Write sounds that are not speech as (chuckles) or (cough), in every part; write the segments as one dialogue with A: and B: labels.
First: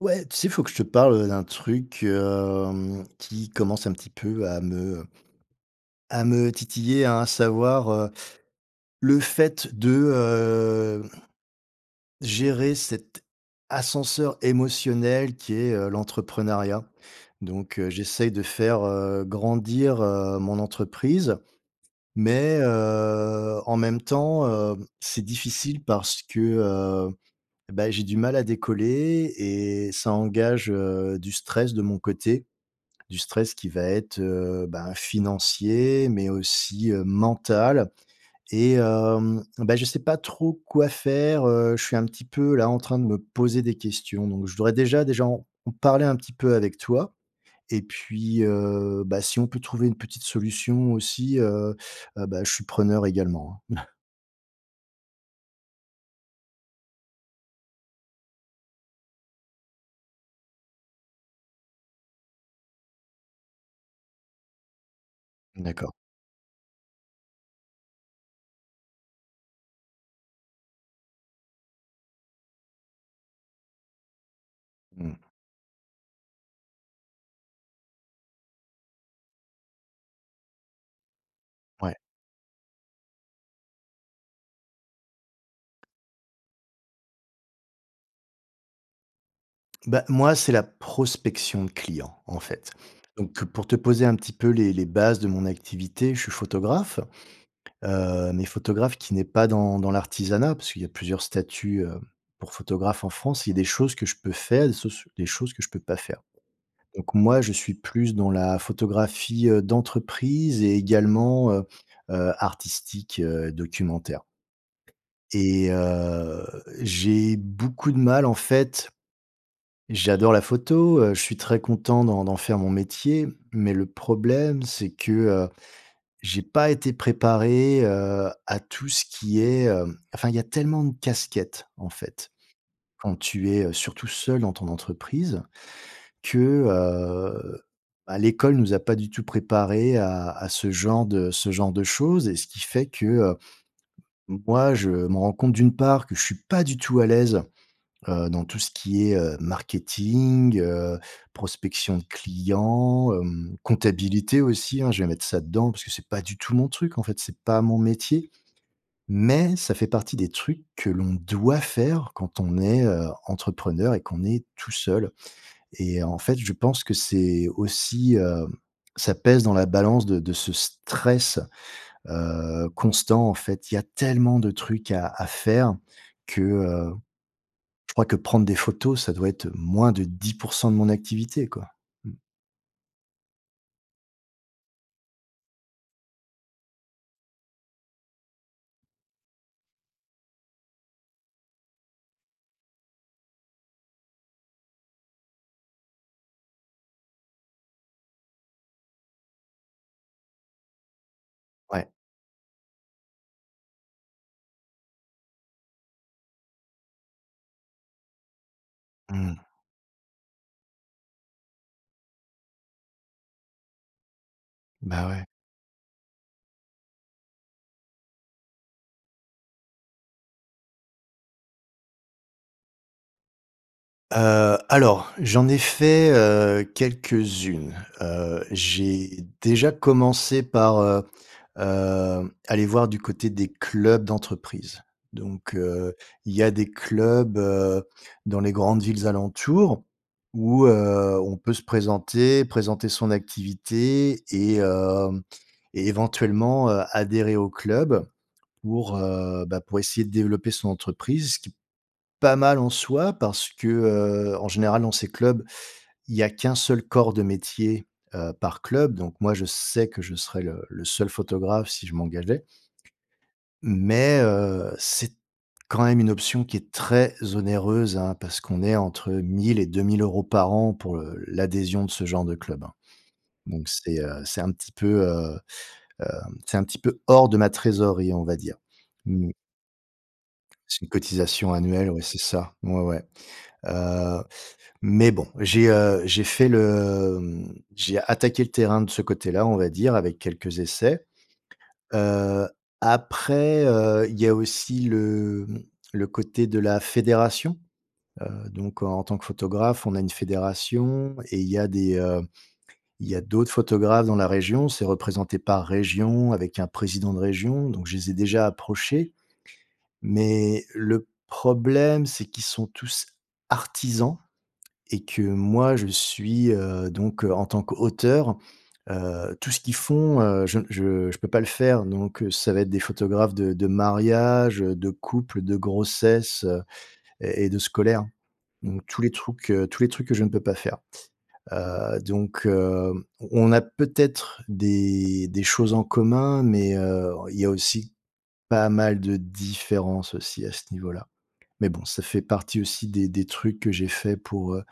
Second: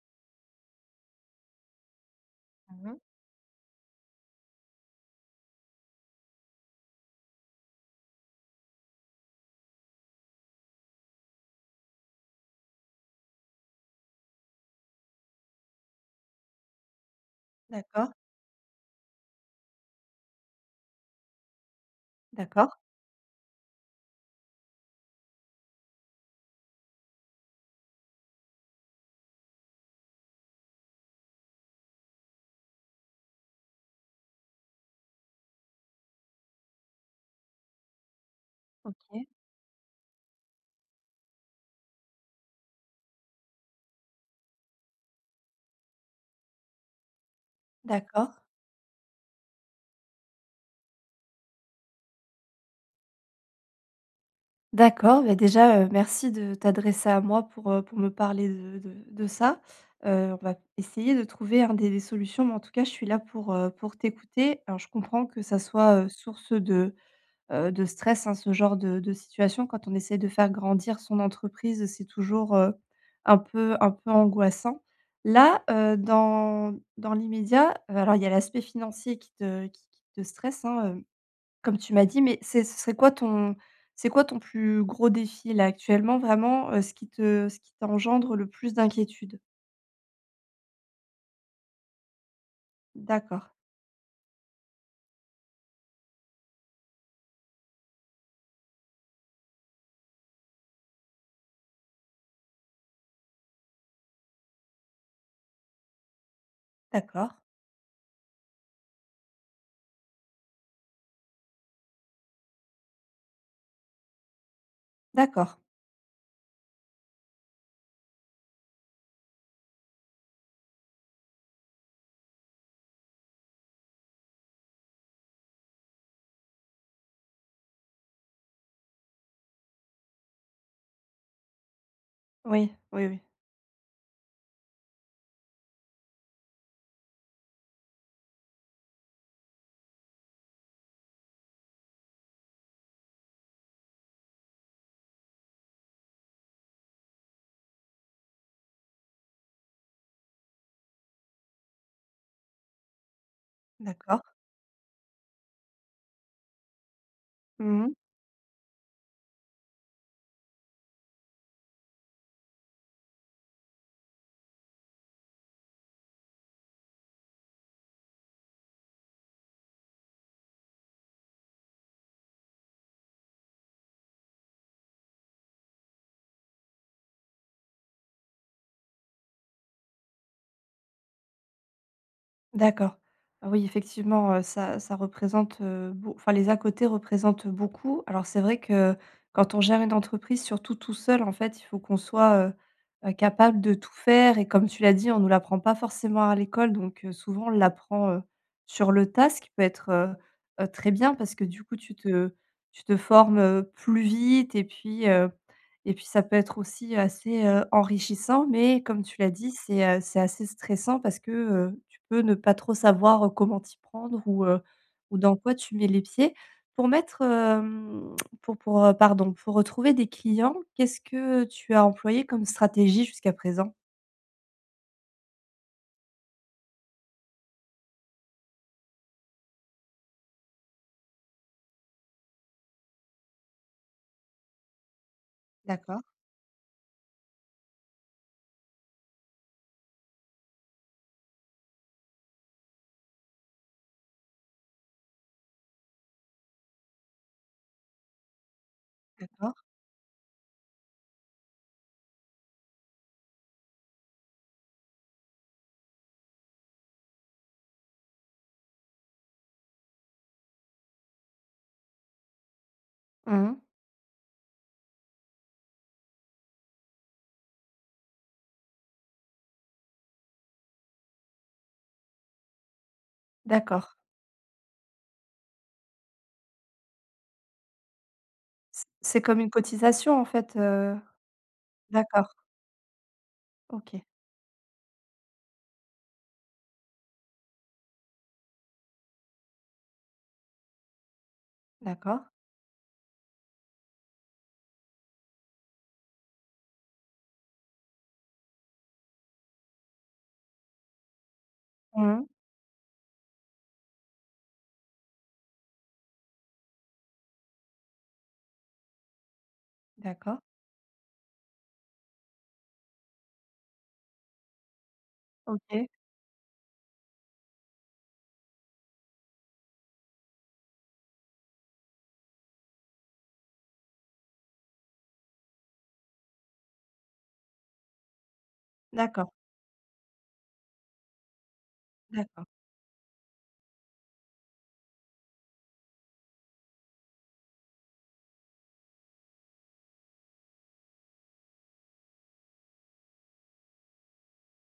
A: Ouais, tu sais, il faut que je te parle, heu, d'un truc,
B: Mmh mh.
A: hem, qui commence un petit peu à me à me titiller, hein, à savoir, heu le fait de, heu, gérer cet ascenseur émotionnel qui est, heu, l'entrepreneuriat. Donc heu,
B: D'accord.
A: j'essaye de faire, heu, grandir, heu, mon entreprise, mais,
B: D'accord.
A: heu, en même temps, heu, c'est difficile parce que, heu, bah, j'ai du mal à décoller et ça engage, heu, du stress de mon côté. Du stress qui va être, heu ben, financier, mais aussi, heu, mental. Et
B: OK.
A: hem bah, je sais pas trop quoi faire, heu, je suis un petit peu là, en train de me poser des questions. Donc je voudrais déjà déjà en en parler un petit peu avec toi. Et
B: D'accord.
A: puis heu bah, si on peut trouver une petite solution aussi, heu heu bah, je suis preneur également, hein. (chuckles)
B: D'accord. Bah, déjà, heu, merci de t'adresser à moi pour, heu, pour me parler de de de ça. Heu, on va essayer de trouver, hein, des solutions, mais en tout cas, je suis là pour, heu, pour t'écouter. Alors je comprends que ça
A: D'accord.
B: soit, heu, source de, heu, de stress, hein, ce genre de de situation quand on essaye de faire grandir son entreprise, c'est toujours, heu, un peu un peu angoissant.
A: Mmh.
B: Là, heu, dans dans l'immédiat, heu, alors il y a l'aspect financier qui te qui qui te stresse, hein, hem, comme tu
A: Ouais.
B: m'as dit, mais c'est ce serait quoi ton c'est quoi ton plus gros défi là, actuellement, vraiment, heu, ce qui te ce qui t'engendre le plus d'inquiétude?
A: Bah moi, c'est la prospection de clients, en fait. Donc
B: D'accord.
A: pour te poser un petit peu les les bases de mon activité, je suis photographe, heu, mais photographe qui n'est pas dans dans l'artisanat, parce qu'il y a plusieurs statuts, heu, pour photographes en France. Il y a des choses que je peux faire, des choses des choses que je peux pas faire. Donc
B: D'accord.
A: moi, je suis plus dans la photographie, heu, d'entreprise et également, heu heu, artistique, heu, documentaire.
B: D'accord.
A: Et heu, j'ai beaucoup de mal en fait J'adore la photo, heu, je suis très content d'en d'en faire mon métier, mais le problème, c'est que, heu, j'ai pas été préparé, heu, à tout ce qui est, hem enfin, il y a tellement de casquettes, en fait.
B: Oui. Oui,
A: Quand
B: oui.
A: tu es, heu, surtout seul dans ton entreprise, que, heu, bah, l'école nous a pas du tout préparés à à ce genre de ce genre de choses. Et ce qui fait que, heu, moi, je me rends compte d'une part que je suis pas du tout à l'aise, heu, dans tout ce qui est, heu, marketing, heu, prospection de clients, hem,
B: D'accord.
A: comptabilité, aussi, hein, je vais mettre ça dedans, parce que c'est pas du tout mon truc, en fait, c'est pas mon
B: Mmh mh.
A: métier. Mais ça fait partie des trucs que l'on doit faire quand on est, heu, entrepreneur et qu'on est tout seul. Et en fait, je pense que c'est aussi, heu, ça pèse dans la balance de de ce stress, heu, constant, en fait. Il y a tellement de trucs à à faire que, heu, je crois que prendre des photos, ça doit être, heu, moins de 10% de mon activité, quoi. Mmh.
B: D'accord. Oui effectivement, heu, ça ça représente, heu, beau enfin les à-côtés représentent beaucoup. Alors c'est vrai que quand on gère une entreprise surtout tout seul en fait, il faut qu'on soit, heu heu, capable de tout faire et comme tu l'as dit, on nous l'apprend pas forcément à l'école. Donc, heu, souvent on l'apprend, heu, sur le tas, ce qui peut être, heu heu, très bien parce que du coup,
A: Ouais.
B: tu te tu te formes, heu, plus vite et puis, heu, et puis ça peut être aussi assez, heu, enrichissant. Mais comme tu l'as
A: Mmh.
B: dit, c'est, heu, c'est assez stressant parce que, heu, tu peux ne pas trop savoir, heu, comment t'y prendre ou, heu,
A: Bah
B: ou
A: ouais.
B: dans quoi tu mets les pieds. Pour mettre, hem, (clicks tongue) pour pour, heu, pardon, pour trouver des clients, qu'est-ce que tu as employé comme stratégie jusqu'à présent?
A: Heu, alors, j'en ai fait, heu, quelques unes. Heu, j'ai déjà commencé par, heu heu, aller voir du côté des clubs d'entreprise. Donc heu,
B: D'accord.
A: il y a des clubs, heu, dans les grandes villes alentours où, heu, on peut se présenter, présenter son activité et hem, et éventuellement, heu, adhérer au club pour, heu,
B: D'accord.
A: bah, pour essayer de développer son entreprise, ce qui pas mal en soi parce que, heu, en général dans ces clubs, il y a qu'un seul corps de métier, heu, par club donc moi je sais que je serai le le seul photographe si je m'engageais.
B: Mmh.
A: Mais heu, c'est t quand même une option qui est très onéreuse hein, parce qu'on est entre 1 000 et 2 000 € par an, pour, heu, l'adhésion de ce genre de club, hein. Donc
B: D'accord.
A: c'est, heu, c'est un petit peu, heu, hem, c'est un petit peu hors de ma trésorerie, on va dire.
B: C'est
A: Mmh.
B: comme une cotisation en fait,
A: C'est une
B: heu?
A: cotisation annuelle, ouais c'est
B: D'accord.
A: ça, ouais, ouais.
B: OK.
A: Heu, mais bon, j'ai, heu, j'ai fait le, mmh j'ai attaqué le terrain de ce côté-là, on va dire, avec quelques essais.
B: D'accord.
A: Heu, après, heu, il y a aussi le mmh, le côté de la fédération. Heu, donc, en tant que photographe, on a une fédération et il y a des,
B: Mmh
A: heu,
B: mh.
A: il y a d'autres photographes dans la région. C'est représenté par région avec un président de région, donc je les ai déjà approchés.
B: D'accord.
A: Mais le problème, c'est qu'ils sont tous artisans et que moi, je
B: OK.
A: suis, heu, donc, heu, en tant qu'auteur, heu tout ce qu'ils font, heu, je je je peux pas le faire. Donc, heu, ça va être des photographes de de mariages, heu, de couples, de grossesses, heu, et et de scolaires. Donc tous les
B: D'accord.
A: trucs, heu, tous les trucs que je ne peux pas faire. Heu, donc
B: D'accord.
A: hem, on on a peut-être des des choses en commun, mais heu, il y a aussi pas mal de différences aussi, à ce niveau-là. Mais bon, ça fait partie aussi des des trucs que j'ai faits pour, heu,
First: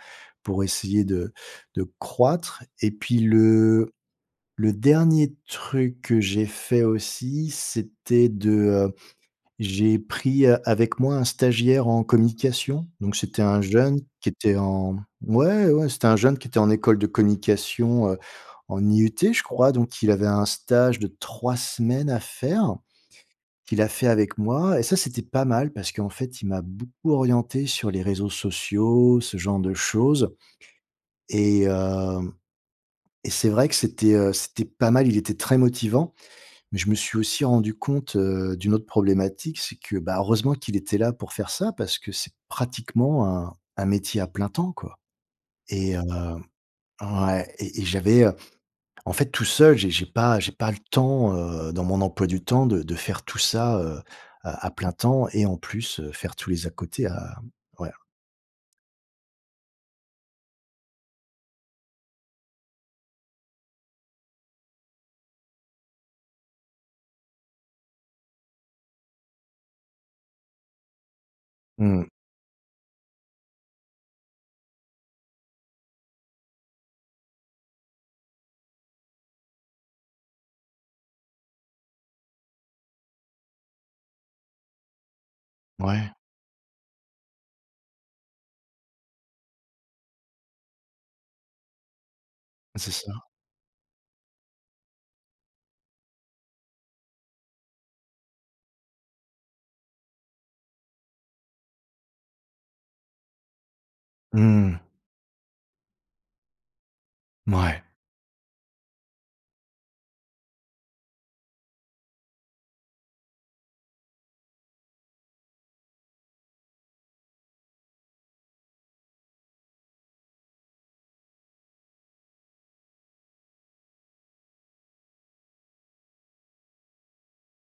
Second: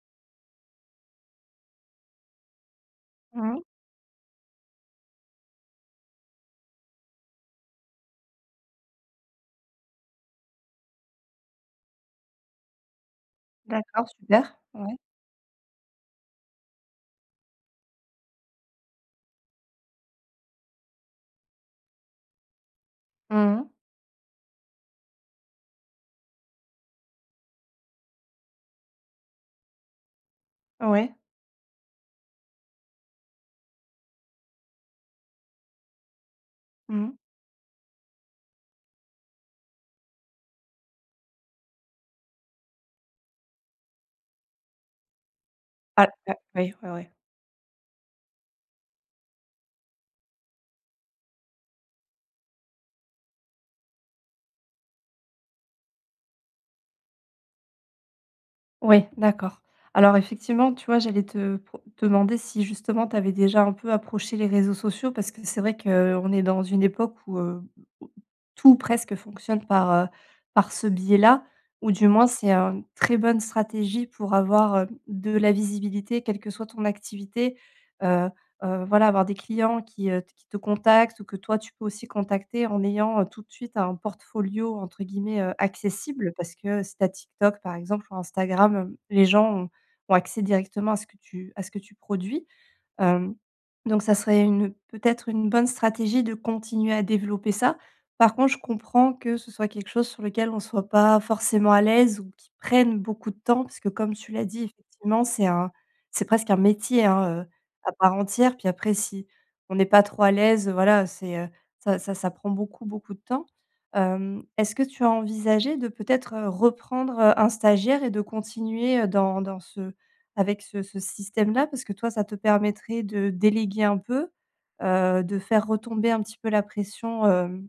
A: pour essayer de de croître. Et puis
B: Mmh.
A: le le dernier truc que j'ai fait aussi, c'était de heu j'ai pris a avec moi un stagiaire en communication. Donc c'était un jeune
B: D'accord,
A: qui
B: super.
A: était en,
B: Ouais.
A: mmh ouais, ouais, c'était un jeune qui était en école de communication, heu, en IUT, je crois. Donc il avait un stage de 3 semaines à faire,
B: Mmh mh.
A: qu'il a fait avec moi et ça c'était pas mal, parce qu'en fait il m'a beaucoup orienté sur les réseaux sociaux, ce genre de choses.
B: Ouais.
A: Et hem, et c'est vrai que c'était, heu, c'était pas mal. Il était très motivant, mais je me
B: Mmh.
A: suis aussi rendu compte, heu, d'une autre problématique. C'est que, bah, heureusement qu'il était là pour faire ça parce que c'est pratiquement un un métier à plein temps, quoi. Et heu
B: Ah, ouais. Ouais, ouais.
A: ouais, et et j'avais, heu, en fait tout seul, j'ai j'ai pas j'ai pas le temps, heu, dans mon emploi du temps de de faire tout ça, heu, à à plein temps et en plus, heu, faire tous les à-côtés à m ouais.
B: Ouais, d'accord. Alors effectivement, tu vois, j'allais te pro demander, si justement, tu avais déjà un peu approché les réseaux sociaux parce que c'est vrai qu'on est dans une époque où, heu, où tout ou presque fonctionne par, heu, par ce biais-là, ou
A: Mmh.
B: du moins c'est, heu, une très bonne stratégie pour avoir, heu, de la visibilité quelle que soit ton activité. Heu heu voilà, avoir des clients qui, heu, qui te contactent ou que toi tu peux aussi contacter en ayant tout de suite «un portfolio» entre guillemets, heu,
A: Ouais.
B: accessible. Parce que si tu as TikTok par exemple ou Instagram, hem, les gens ont ont accès directement à ce que tu à ce que tu produis.
A: Bah, c'est ça.
B: Hem, donc ça serait une, peut-être, une bonne stratégie de continuer à développer ça. Par contre, je comprends que ce soit quelque chose sur lequel on soit pas forcément à l'aise ou qui prenne beaucoup de temps, parce que, comme tu l'as dit,
A: Mmh.
B: effectivement c'est un c'est presque un métier, hein, heu,
A: Mouais.
B: à part entière. Puis après si on est pas trop à l'aise, heu, voilà c'est heu, ça ça ça prend beaucoup, beaucoup de temps. Hem, est-ce que tu as envisagé de, peut-être, heu, reprendre, heu, un stagiaire et de continuer, heu, dans dans ce avec ce ce système-là? Parce que toi, ça te permettrait de déléguer un peu, heu, de faire retomber un petit peu la pression, hem,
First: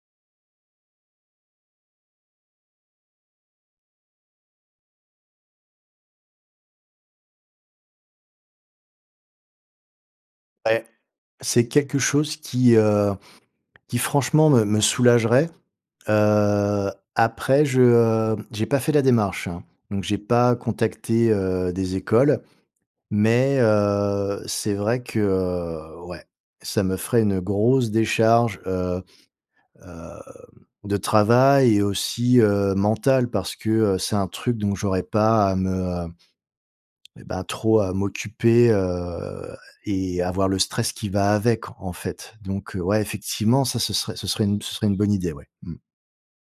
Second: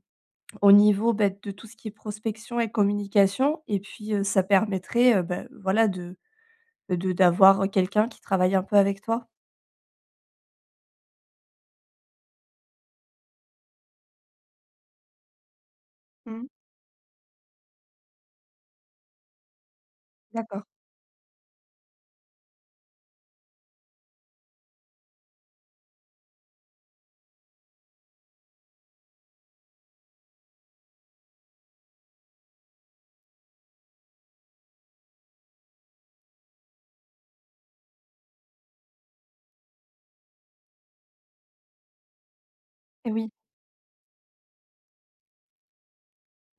B: au niveau, beh, de tout ce qui est prospection et communication et puis, heu, ça permettrait, heu, beh voilà, de, heu, de d'avoir quelqu'un qui travaille un peu avec toi.
A: Ouais. C'est quelque chose qui, heu, qui franchement, me me soulagerait.
B: Mmh.
A: Heu, après je, heu, j'ai pas fait la démarche, hein, donc j'ai pas
B: D'accord.
A: contacté, heu, des écoles. Mais heu, c'est vrai que, heu, ouais, ça me ferait une grosse décharge, heu heu de travail et aussi, heu, mentale, parce que, heu, c'est un truc dont j'aurais pas à me, heu, et bah trop à m'occuper, heu, et avoir le stress qui va avec, en fait. Donc, heu, ouais,
B: Eh oui.
A: effectivement, ça, ce serait ce serait une ce serait une bonne idée, ouais, mmh.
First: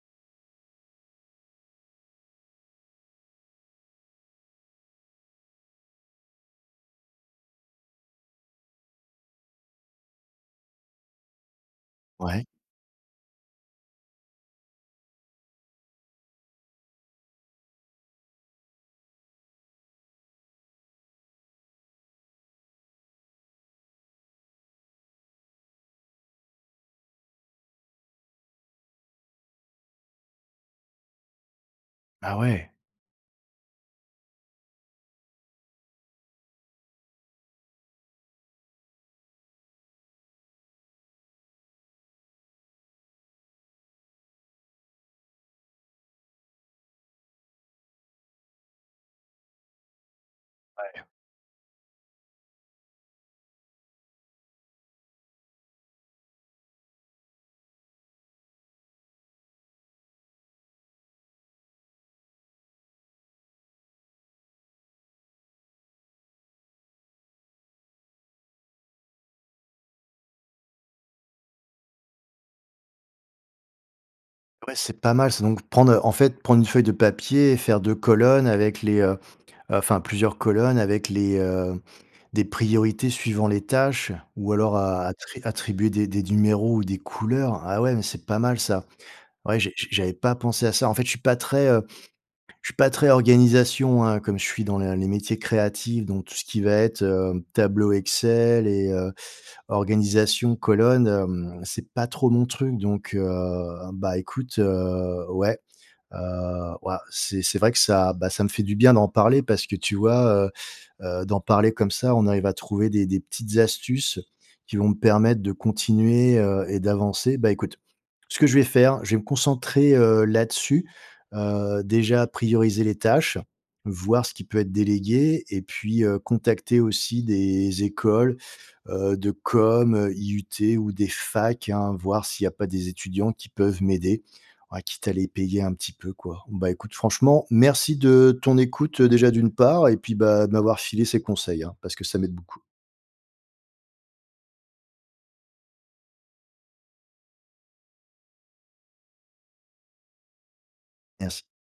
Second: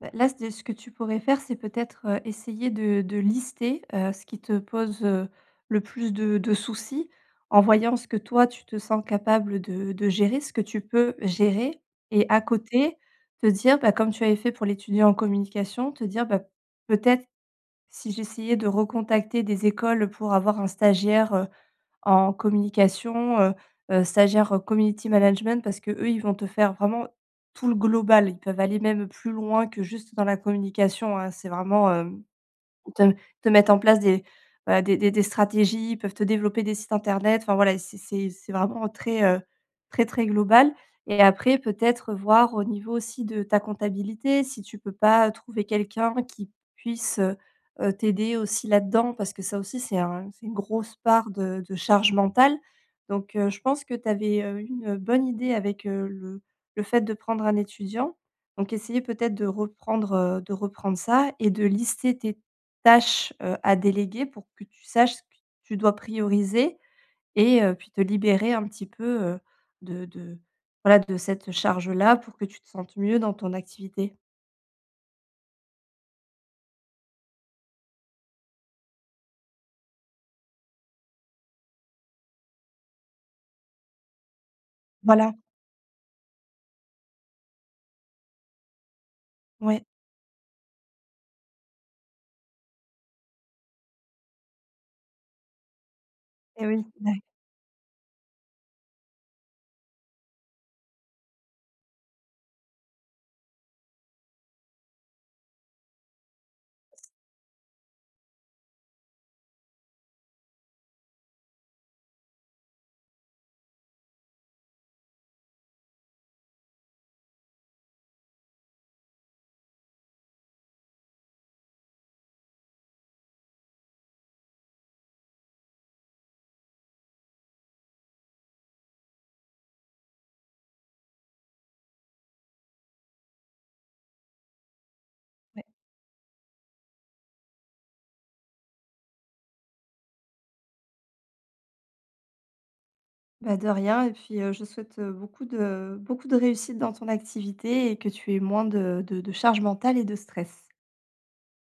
B: Bah, là, c de ce que tu pourrais faire, c'est peut-être, heu, essayé de de lister, heu, ce qui te pose, heu, le plus de de soucis en voyant ce que toi, tu te sens capable de de gérer ce que tu peux gérer. Et à
A: Ouais.
B: côté te dire, bah, comme tu avais fait pour l'étudiant en communication, te dire: «Bah, peut-être, si j'essayais de recontacter des écoles pour avoir un stagiaire, heu, en communication, heu heu, stagiaire, community management», parce qu'eux ils vont te faire vraiment tout le global. Ils peuvent aller même plus loin que juste dans la communication hein, c'est vraiment, hem,
A: Ah ouais.
B: te te mettre en place des, bah, des des des stratégies. Ils peuvent te développer des sites internet, enfin voilà, c'est c'est c'est vraiment très, heu très très global. Et après, peut-être, voir au niveau aussi de ta comptabilité, si tu peux pas trouver quelqu'un qui puisse, heu heu, t'aider aussi là-dedans, parce que ça aussi, c'est un c'est une grosse
A: Ouais.
B: part de de charge mentale donc heu, je pense que tu avais, heu, eu une bonne idée avec, heu, le le fait de prendre un étudiant. Donc essayer peut-être de reprendre, heu de reprendre ça et de lister tes tâches, heu, à déléguer pour que tu saches ce que tu dois prioriser et heu, puis te libérer un petit peu, heu, de de voilà de cette charge-là pour que tu te sentes mieux dans ton activité.
A: Ouais, c'est pas mal, c'est donc prendre, heu, en fait, prendre une feuille de papier et faire 2 colonnes avec les, heu, enfin plusieurs colonnes avec les, heu, des priorités suivant les tâches ou alors a
B: Voilà.
A: attri attribuer des des numéros ou des couleurs, ah ouais, mais c'est pas mal ça. Ouais, j'ai
B: Ouais.
A: j'ai j'avais pas pensé à ça, en fait, je suis pas très, heu, je suis pas très organisation, hein. Comme je suis dans le les métiers créatifs, donc tout ce qui
B: Et
A: va
B: oui,
A: être,
B: da
A: heu, tableau Excel et heu, organisation colonne, hem, c'est pas trop mon truc, donc heu, bah écoute, heu, ouais, heu, wouah, c'est c'est vrai que ça, bah, ça me fait du bien d'en parler parce que tu vois? Heu heu, d'en parler comme ça, on arrive à trouver des des petites astuces qui vont me permettre de continuer, heu, et d'avancer. Bah écoute, ce que je vais faire, je vais me concentrer, heu, là-dessus, heu, déjà prioriser les tâches, voir ce qui peut être délégué, et puis, heu, contacter aussi des écoles, heu, de com, IUT ou des facs, hein, voir s'il y a pas des étudiants qui peuvent m'aider, à quitte à les payer
B: Ouais.
A: un petit peu, quoi. Bah écoute, franchement, merci de ton écoute, heu, déjà d'une part, et puis bah, de m'avoir filé ces conseils, hein, parce que ça m'aide beaucoup.
B: Bah de rien, et puis, heu, je souhaite, heu, beaucoup de beaucoup de réussite dans ton activité, et que tu aies moins de de charge mentale et de stress.
A: Merci.